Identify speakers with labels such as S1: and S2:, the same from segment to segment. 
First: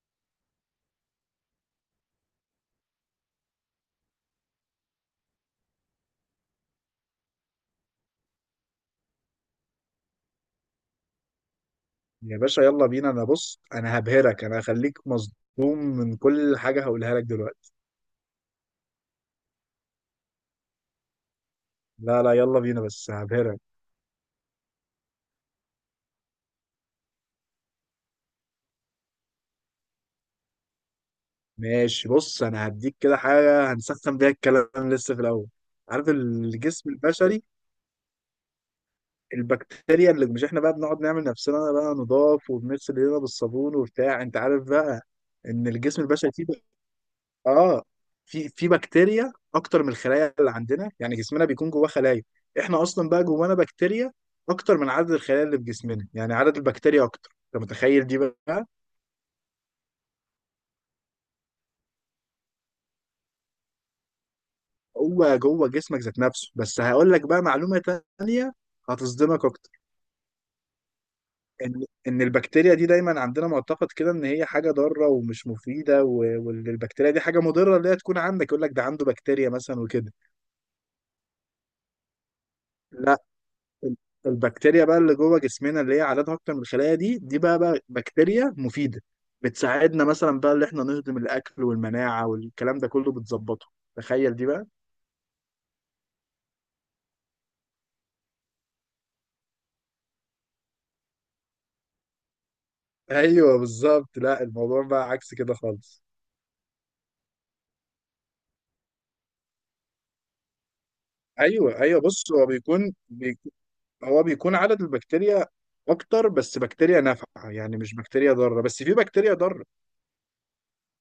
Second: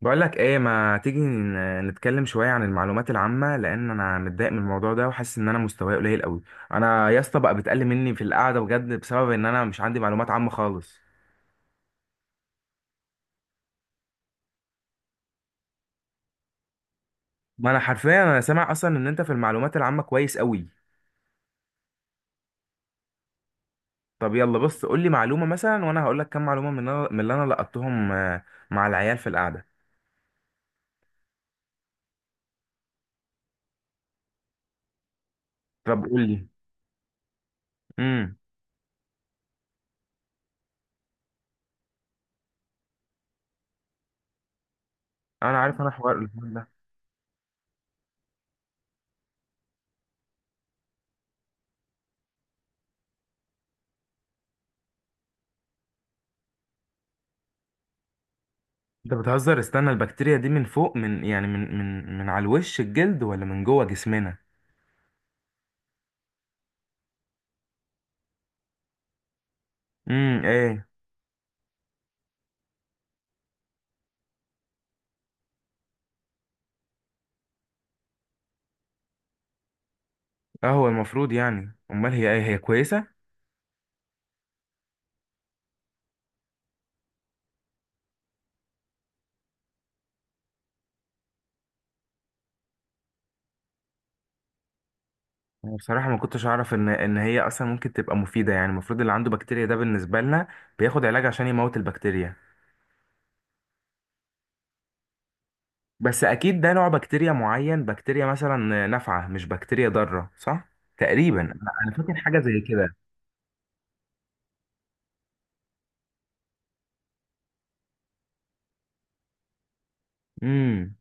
S1: بقول لك ايه، ما تيجي نتكلم شويه عن المعلومات العامه، لان انا متضايق من الموضوع ده وحاسس ان انا مستواي قليل قوي. انا يا اسطى بقى بتقل مني في القعده بجد، بسبب ان انا مش عندي معلومات عامه خالص.
S2: يا باشا يلا بينا. انا بص، انا هبهرك، انا هخليك مصدوم من كل حاجة هقولها لك
S1: ما
S2: دلوقتي.
S1: انا حرفيا انا سامع اصلا ان انت في المعلومات العامه كويس قوي.
S2: لا، يلا بينا بس هبهرك.
S1: طب يلا، بص قول لي معلومه مثلا وانا هقول لك كام معلومه من من اللي انا لقطتهم، مع العيال في القعده.
S2: ماشي، بص انا هديك كده حاجة هنسخن بيها الكلام لسه في الاول.
S1: طب
S2: عارف
S1: قول لي.
S2: الجسم البشري،
S1: امم.
S2: البكتيريا اللي مش احنا بقى بنقعد نعمل نفسنا بقى نضاف وبنغسل ايدينا بالصابون وبتاع، انت عارف بقى،
S1: انا
S2: ان
S1: عارف، انا
S2: الجسم
S1: حوار
S2: البشري فيه
S1: الحوار ده.
S2: اه في بكتيريا اكتر من الخلايا اللي عندنا. يعني جسمنا بيكون جواه خلايا، احنا اصلا بقى جوانا بكتيريا اكتر من عدد الخلايا اللي في جسمنا. يعني عدد البكتيريا اكتر، انت متخيل دي بقى؟
S1: انت بتهزر، استنى، البكتيريا دي من فوق، من يعني من على الوش الجلد، ولا من جوه جسمنا؟
S2: هو جوه جسمك ذات نفسه. بس هقول لك بقى معلومة تانية هتصدمك اكتر.
S1: امم، ايه؟
S2: ان البكتيريا دي دايما عندنا معتقد كده ان هي حاجه ضاره ومش مفيده، وان البكتيريا دي حاجه مضره، اللي هي تكون عندك يقول لك ده عنده بكتيريا مثلا وكده.
S1: اه، هو المفروض يعني، امال هي ايه، هي كويسه؟
S2: لا، البكتيريا بقى اللي جوه جسمنا اللي هي عددها اكتر من الخلايا دي، دي بقى، بكتيريا مفيده. بتساعدنا مثلا بقى اللي احنا نهضم الاكل والمناعه والكلام ده كله بتظبطه. تخيل دي بقى.
S1: انا بصراحه ما كنتش اعرف ان هي اصلا ممكن تبقى مفيده. يعني المفروض اللي عنده بكتيريا ده، بالنسبه لنا، بياخد علاج عشان يموت البكتيريا.
S2: ايوه بالظبط، لا الموضوع بقى عكس كده خالص.
S1: بس اكيد ده نوع بكتيريا معين، بكتيريا مثلا نافعه مش بكتيريا ضاره، صح؟ تقريبا انا
S2: ايوه
S1: أنا
S2: ايوه
S1: فاكر
S2: بص
S1: حاجه
S2: هو
S1: زي كده.
S2: هو بيكون عدد البكتيريا اكتر بس بكتيريا نافعه، يعني مش بكتيريا ضاره، بس في بكتيريا ضاره.
S1: امم.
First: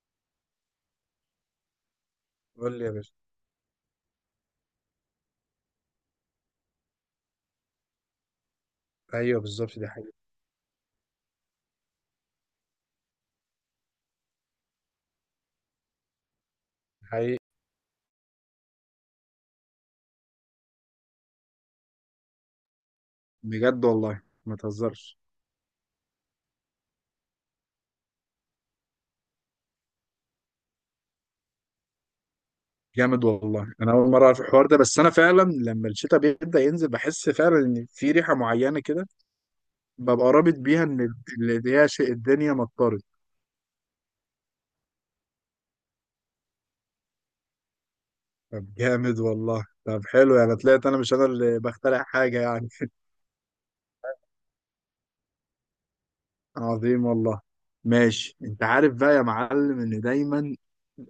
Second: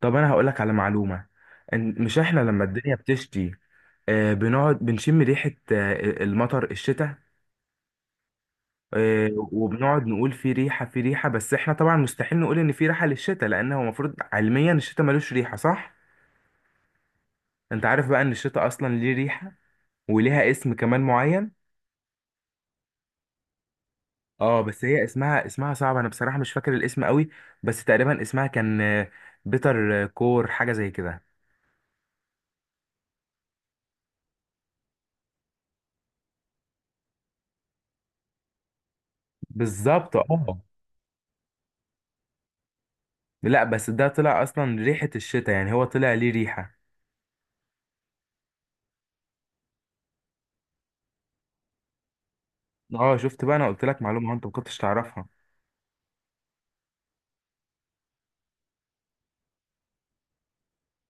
S1: طب انا هقول لك على معلومه. مش احنا لما
S2: قول لي يا
S1: الدنيا
S2: باشا.
S1: بتشتي، بنقعد بنشم ريحه، المطر، الشتاء،
S2: ايوه بالظبط، دي
S1: وبنقعد
S2: حقيقة
S1: نقول في ريحة في ريحة. بس احنا طبعا مستحيل نقول ان في ريحة للشتاء، لان هو المفروض علميا الشتاء ملوش ريحة، صح؟
S2: حقيقي.
S1: انت عارف بقى ان الشتاء اصلا ليه ريحة، وليها اسم كمان معين.
S2: بجد والله، ما
S1: اه، بس هي
S2: تهزرش.
S1: اسمها صعب، انا بصراحة مش فاكر الاسم قوي. بس تقريبا اسمها كان بيتر كور، حاجة زي كده.
S2: جامد والله، انا اول مره اعرف الحوار ده. بس انا فعلا لما الشتاء بيبدا ينزل بحس فعلا ان في ريحه معينه كده،
S1: بالظبط
S2: ببقى رابط
S1: اه.
S2: بيها ان اللي هي شيء الدنيا مطرت.
S1: لا بس ده طلع اصلا ريحة الشتاء، يعني هو طلع ليه ريحة.
S2: طب جامد والله، طب حلو، يعني طلعت انا مش انا اللي بخترع حاجه يعني.
S1: اه، شفت بقى؟ انا قلت لك معلومة انت ما كنتش تعرفها.
S2: عظيم والله. ماشي، انت عارف بقى يا معلم ان دايما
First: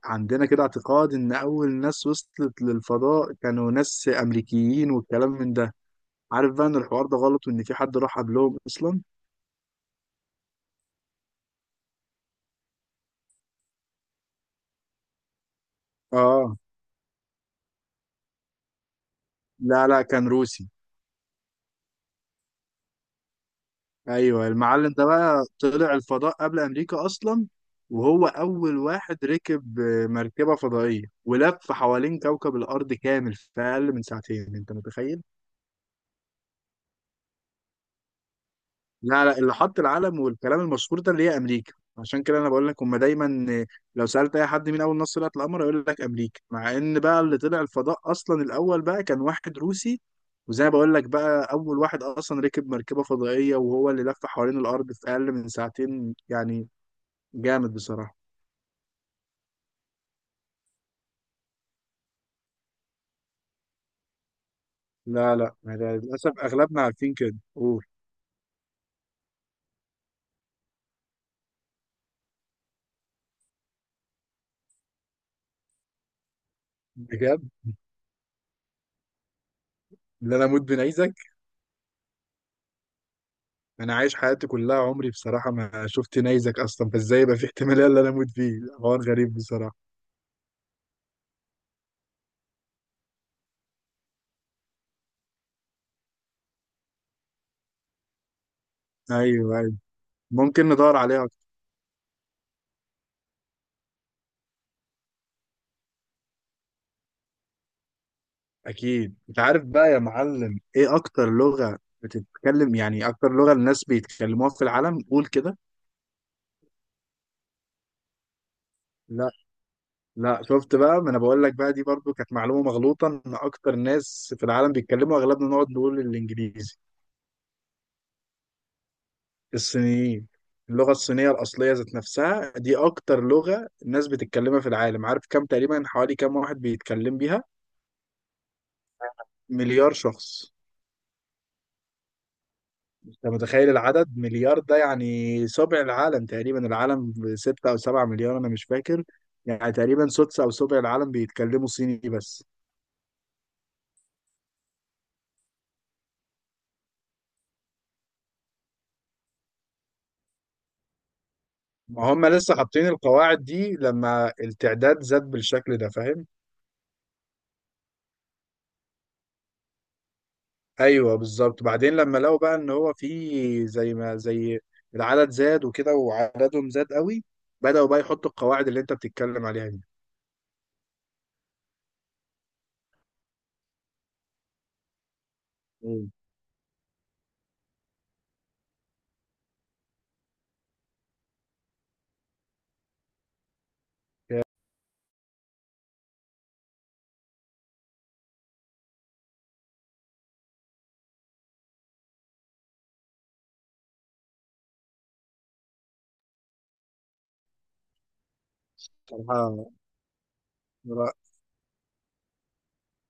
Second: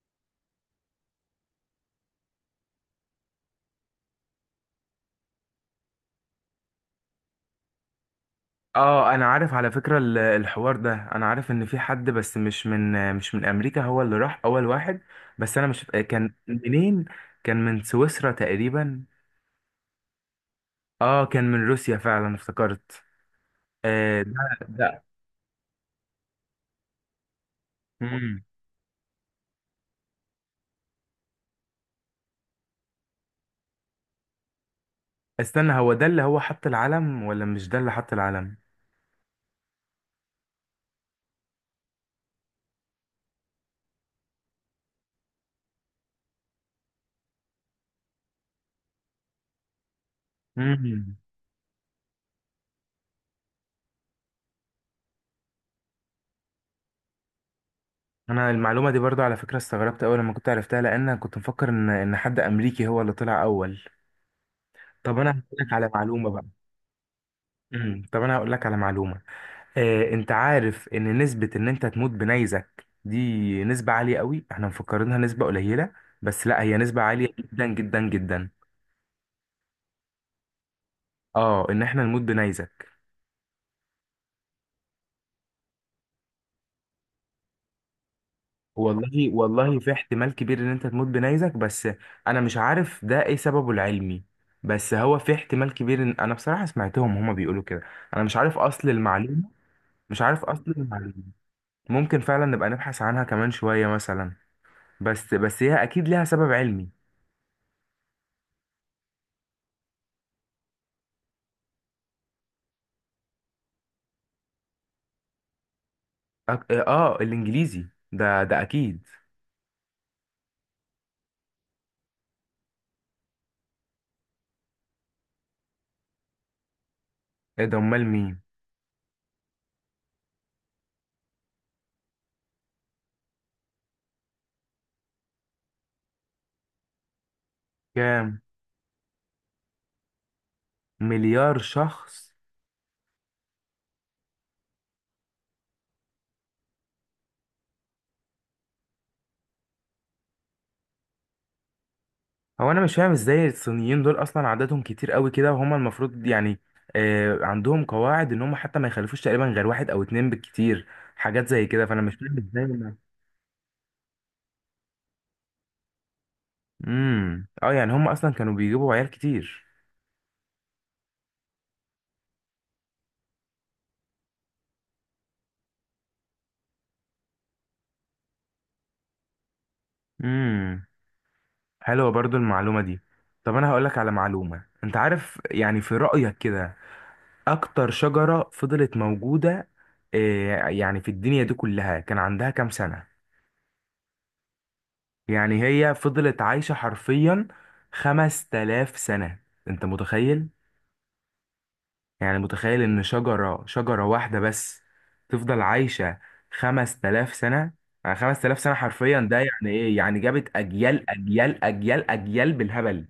S2: عندنا كده اعتقاد ان اول ناس وصلت للفضاء كانوا ناس امريكيين والكلام من ده. عارف بقى ان الحوار ده غلط وان في حد راح قبلهم اصلا؟
S1: اه، انا عارف على فكرة الحوار ده، انا عارف ان في حد، بس مش من امريكا، هو اللي راح اول واحد. بس انا مش كان
S2: اه،
S1: منين. كان من سويسرا تقريبا.
S2: لا كان روسي.
S1: اه، كان من روسيا فعلا، افتكرت. آه،
S2: ايوه
S1: ده
S2: المعلم
S1: ده
S2: ده بقى طلع الفضاء قبل امريكا اصلا. وهو
S1: مم.
S2: اول واحد ركب مركبه فضائيه، ولف حوالين كوكب الارض كامل في اقل من ساعتين، انت متخيل؟
S1: استنى، هو ده اللي هو حط العلم، ولا مش ده اللي حط العلم؟
S2: لا، اللي حط العلم والكلام المشهور ده اللي هي امريكا. عشان كده انا بقول لك هم دايما لو سالت اي حد مين اول ناس طلعت القمر يقول لك امريكا، مع ان بقى اللي طلع الفضاء اصلا الاول بقى كان واحد روسي. وزي ما بقول لك
S1: مم.
S2: بقى اول واحد اصلا ركب مركبه فضائيه، وهو اللي لف حوالين الارض في اقل من ساعتين يعني. جامد بصراحة.
S1: انا المعلومة دي برضو على فكرة استغربت اول لما كنت عرفتها، لان أنا كنت مفكر ان حد امريكي هو اللي طلع اول. طب انا
S2: لا
S1: هقول
S2: لا
S1: لك على
S2: أنا
S1: معلومة
S2: للأسف
S1: بقى.
S2: أغلبنا عارفين كده، قول.
S1: مم. طب انا هقول لك على معلومة. انت عارف ان نسبة ان انت تموت بنيزك دي نسبة عالية قوي؟ احنا مفكرينها نسبة قليلة، بس لا، هي نسبة عالية
S2: بجد،
S1: جدا جدا جدا.
S2: اللي أنا أموت بنيزك؟
S1: اه، ان احنا نموت بنيزك.
S2: أنا عايش حياتي كلها عمري بصراحة ما شفت نيزك أصلا، فإزاي يبقى في احتمالية اللي أنا أموت فيه؟ حوار
S1: والله
S2: غريب بصراحة.
S1: والله، في احتمال كبير ان انت تموت بنيزك. بس انا مش عارف ده ايه سببه العلمي. بس هو في احتمال كبير، ان انا بصراحة سمعتهم هما بيقولوا كده. انا مش عارف اصل المعلومة.
S2: أيوه،
S1: مش عارف
S2: ممكن
S1: اصل
S2: ندور
S1: المعلومة.
S2: عليها أكتر.
S1: ممكن فعلا نبقى نبحث عنها كمان شوية مثلا. بس هي اكيد ليها سبب علمي.
S2: أكيد. أنت عارف بقى يا معلم إيه أكتر لغة بتتكلم، يعني أكتر لغة الناس بيتكلموها في العالم؟ قول كده.
S1: اه، الانجليزي ده اكيد.
S2: لا لا، شفت بقى، ما أنا بقول لك بقى دي برضو كانت معلومة مغلوطة. إن أكتر ناس في العالم بيتكلموا، أغلبنا نقعد نقول الإنجليزي.
S1: ايه ده، امال مين؟
S2: الصينيين. اللغة الصينية الأصلية ذات نفسها دي أكتر لغة الناس بتتكلمها في العالم. عارف كم تقريبا، حوالي كم واحد بيتكلم بيها؟
S1: كام؟
S2: مليار شخص.
S1: مليار شخص؟
S2: أنت متخيل العدد مليار ده؟ يعني سبع العالم تقريبا، العالم ستة أو سبعة مليار أنا مش فاكر. يعني تقريبا سدس أو سبع العالم بيتكلموا صيني بس.
S1: هو انا مش فاهم ازاي الصينيين دول اصلا عددهم كتير قوي كده، وهم المفروض يعني عندهم قواعد ان هم حتى ما يخلفوش تقريبا غير واحد او اتنين بالكتير. حاجات زي كده، فانا
S2: ما
S1: مش
S2: هم
S1: فاهم
S2: لسه
S1: ازاي
S2: حاطين
S1: ما-
S2: القواعد دي لما التعداد زاد بالشكل ده، فاهم؟
S1: امم، اه، يعني هم اصلا كانوا بيجيبوا عيال كتير.
S2: ايوه بالظبط، بعدين لما لقوا بقى ان هو زي ما العدد زاد وكده وعددهم زاد قوي، بدأوا بقى يحطوا القواعد اللي انت بتتكلم عليها دي.
S1: امم. حلوه برضو المعلومه دي. طب انا هقولك على معلومه، انت عارف يعني في
S2: مم.
S1: رايك كده، اكتر شجرة فضلت موجودة، يعني في الدنيا دي كلها، كان عندها كام سنة؟ يعني هي فضلت عايشة حرفيا 5000 سنة. انت متخيل؟ يعني متخيل ان شجرة شجرة واحدة بس تفضل عايشة 5000 سنة. يعني 5000 سنة حرفيا. ده
S2: بصراحة،
S1: يعني ايه؟ يعني جابت اجيال
S2: لا.
S1: اجيال اجيال اجيال بالهبل.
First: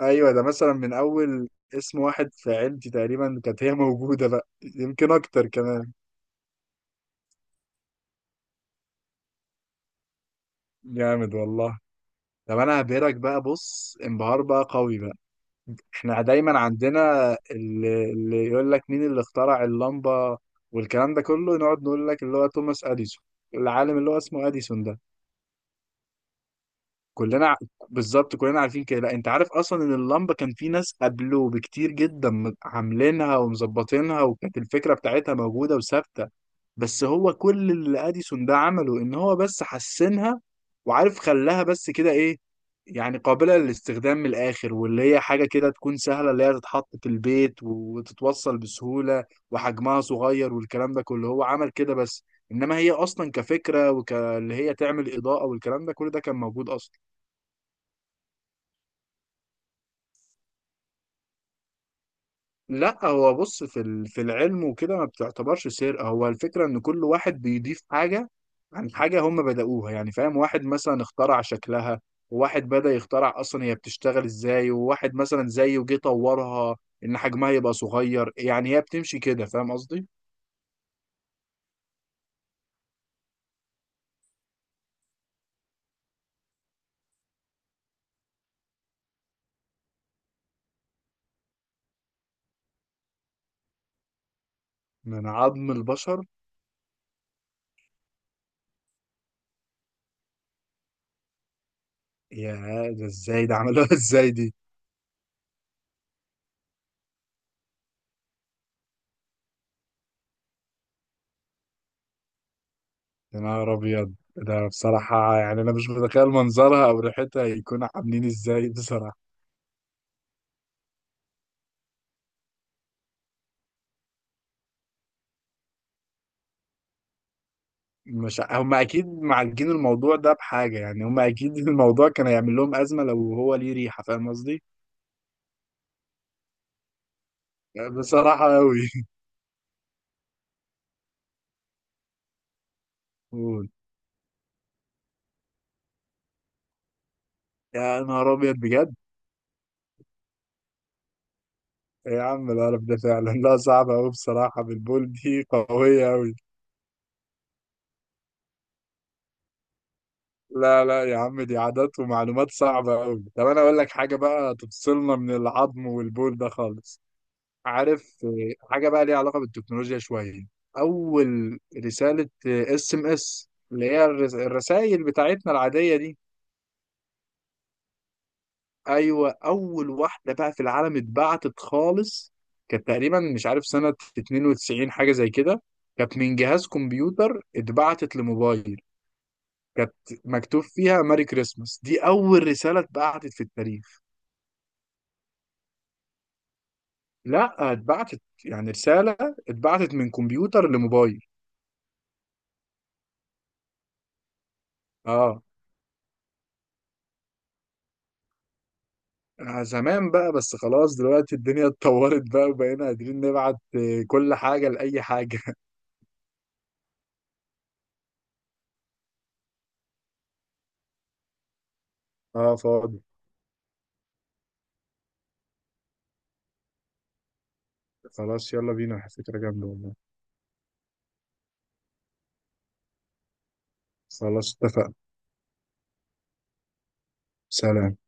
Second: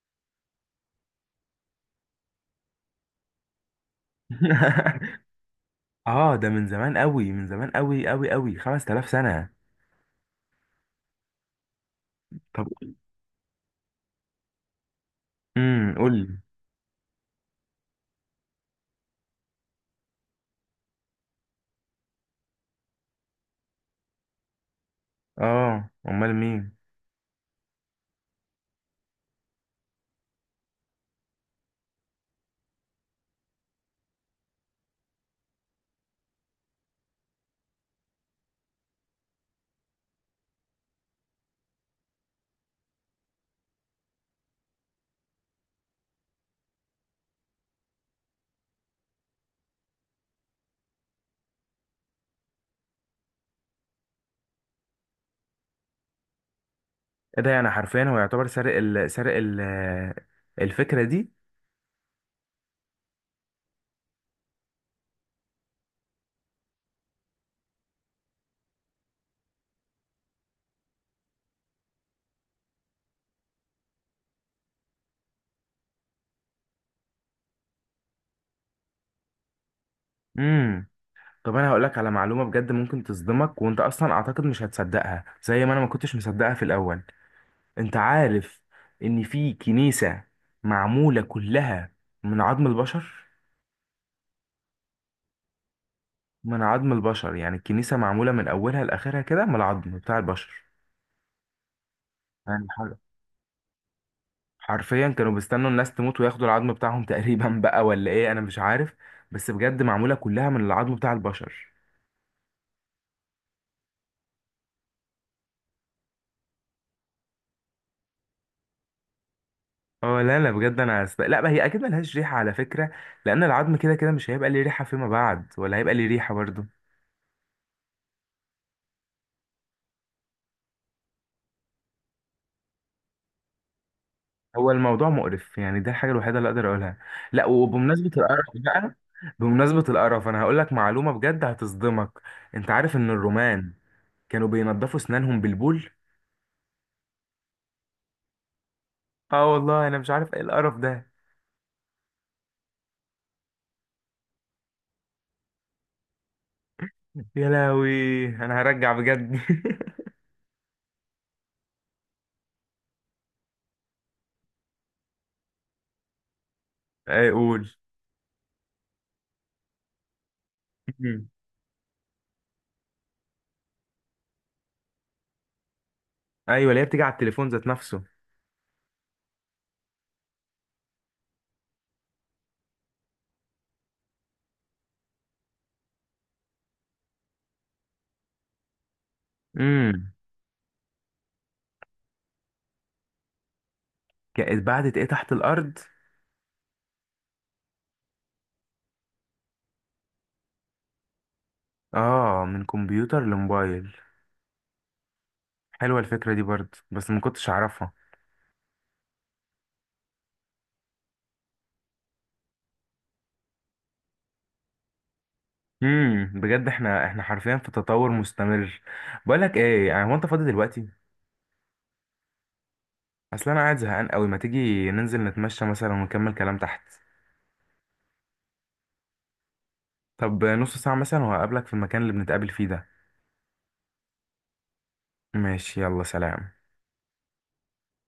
S2: ايوه، ده مثلا من اول اسم واحد في عيلتي تقريبا كانت هي موجودة بقى، يمكن اكتر كمان.
S1: اه، ده من زمان قوي، من زمان قوي قوي قوي، 5000 سنة.
S2: جامد والله. طب
S1: طب.
S2: انا هبهرك بقى، بص، انبهار بقى قوي بقى.
S1: قول
S2: احنا
S1: لي.
S2: دايما عندنا اللي يقول لك مين اللي اخترع اللمبة والكلام ده كله، نقعد نقول لك اللي هو توماس اديسون، العالم اللي هو اسمه اديسون ده.
S1: اه، امال مين؟
S2: كلنا ع- بالظبط، كلنا عارفين كده. لا، انت عارف اصلا ان اللمبة كان في ناس قبله بكتير جدا عاملينها ومظبطينها، وكانت الفكرة بتاعتها موجودة وثابتة. بس هو كل اللي اديسون ده عمله ان هو بس حسنها، وعارف خلاها بس كده ايه، يعني قابلة للاستخدام. من الآخر واللي هي حاجة كده تكون سهلة، اللي هي تتحط في البيت وتتوصل بسهولة وحجمها صغير والكلام ده كله، هو عمل كده بس. إنما هي أصلا كفكرة، وكاللي هي تعمل إضاءة والكلام ده، كل ده كان موجود أصلا.
S1: ايه ده، يعني حرفيا هو يعتبر سرق الفكره دي؟
S2: لا هو بص، في في العلم وكده ما بتعتبرش سرقة. هو الفكرة ان كل واحد بيضيف حاجة عن حاجة هم بدأوها، يعني فاهم؟ واحد مثلا اخترع شكلها، وواحد بدأ يخترع اصلا هي بتشتغل ازاي، وواحد مثلا زيه جه طورها ان حجمها يبقى صغير. يعني هي بتمشي كده، فاهم قصدي؟
S1: امم. طب انا هقول لك على معلومه بجد ممكن تصدمك، وانت اصلا اعتقد مش هتصدقها زي ما انا ما كنتش مصدقها في الاول. انت عارف ان في كنيسه معموله كلها من عظم البشر؟
S2: من عظم البشر؟
S1: من عظم البشر. يعني الكنيسه معموله من اولها لاخرها كده من العظم بتاع البشر.
S2: يا،
S1: يعني حاجة،
S2: ده ازاي ده عملوها ازاي دي؟
S1: حرفيا كانوا بيستنوا الناس تموت وياخدوا العظم بتاعهم تقريبا بقى، ولا ايه، انا مش عارف. بس بجد معموله كلها من العظم بتاع البشر.
S2: يا نهار ابيض، ده بصراحة يعني انا مش متخيل منظرها او ريحتها يكونوا عاملين ازاي بصراحة.
S1: اه لا لا بجد، لا، ما هي اكيد ملهاش ريحه على فكره، لان العظم كده كده مش هيبقى ليه ريحه فيما بعد، ولا هيبقى ليه ريحه برضه.
S2: مش ع- هم اكيد معالجين الموضوع ده بحاجه، يعني هم اكيد الموضوع كان هيعمل لهم ازمه لو هو ليه ريحه، فاهم قصدي؟
S1: هو الموضوع مقرف، يعني ده الحاجه الوحيده اللي اقدر اقولها. لا،
S2: يعني
S1: وبمناسبه القرف
S2: بصراحه قوي.
S1: بقى، بمناسبه القرف انا هقول لك معلومه بجد هتصدمك. انت عارف ان الرومان كانوا بينضفوا اسنانهم بالبول؟
S2: يا نهار ابيض بجد.
S1: اه والله، انا مش عارف ايه القرف ده.
S2: إيه يا عم القرف ده فعلا، لا صعبه قوي بصراحه، بالبول دي قويه قوي.
S1: يا لهوي، انا هرجع بجد.
S2: لا لا يا عم، دي عادات ومعلومات صعبه قوي. طب انا اقول لك حاجه بقى تفصلنا من العظم والبول ده خالص.
S1: اي قول.
S2: عارف حاجة بقى ليها علاقة بالتكنولوجيا شوية؟
S1: مم.
S2: أول رسالة SMS، اللي هي الرسائل بتاعتنا العادية دي.
S1: ايوه، اللي هي بتيجي على التليفون ذات نفسه.
S2: أيوة، أول واحدة بقى في العالم اتبعتت خالص كانت تقريبا مش عارف سنة 92 حاجة زي كده. كانت من جهاز كمبيوتر اتبعتت لموبايل. كانت
S1: امم.
S2: مكتوب فيها ماري كريسماس. دي أول رسالة اتبعتت في التاريخ.
S1: بعدت ايه تحت الارض؟
S2: لا، اتبعتت يعني رسالة، اتبعتت من كمبيوتر لموبايل.
S1: اه، من كمبيوتر لموبايل.
S2: اه.
S1: حلوه الفكره دي برضه، بس ما كنتش اعرفها.
S2: زمان بقى، بس خلاص دلوقتي الدنيا اتطورت بقى، وبقينا قادرين نبعت كل حاجة لأي حاجة.
S1: امم، بجد احنا حرفيا في تطور مستمر. بقول لك ايه، يعني هو انت فاضي دلوقتي؟
S2: اه فاضي.
S1: اصل انا قاعد زهقان قوي، ما تيجي ننزل نتمشى مثلا ونكمل كلام تحت.
S2: خلاص يلا بينا، فكرة جامدة والله.
S1: طب نص ساعه مثلا، وهقابلك في المكان اللي بنتقابل فيه ده.
S2: خلاص اتفقنا.
S1: ماشي، يلا سلام.
S2: سلام.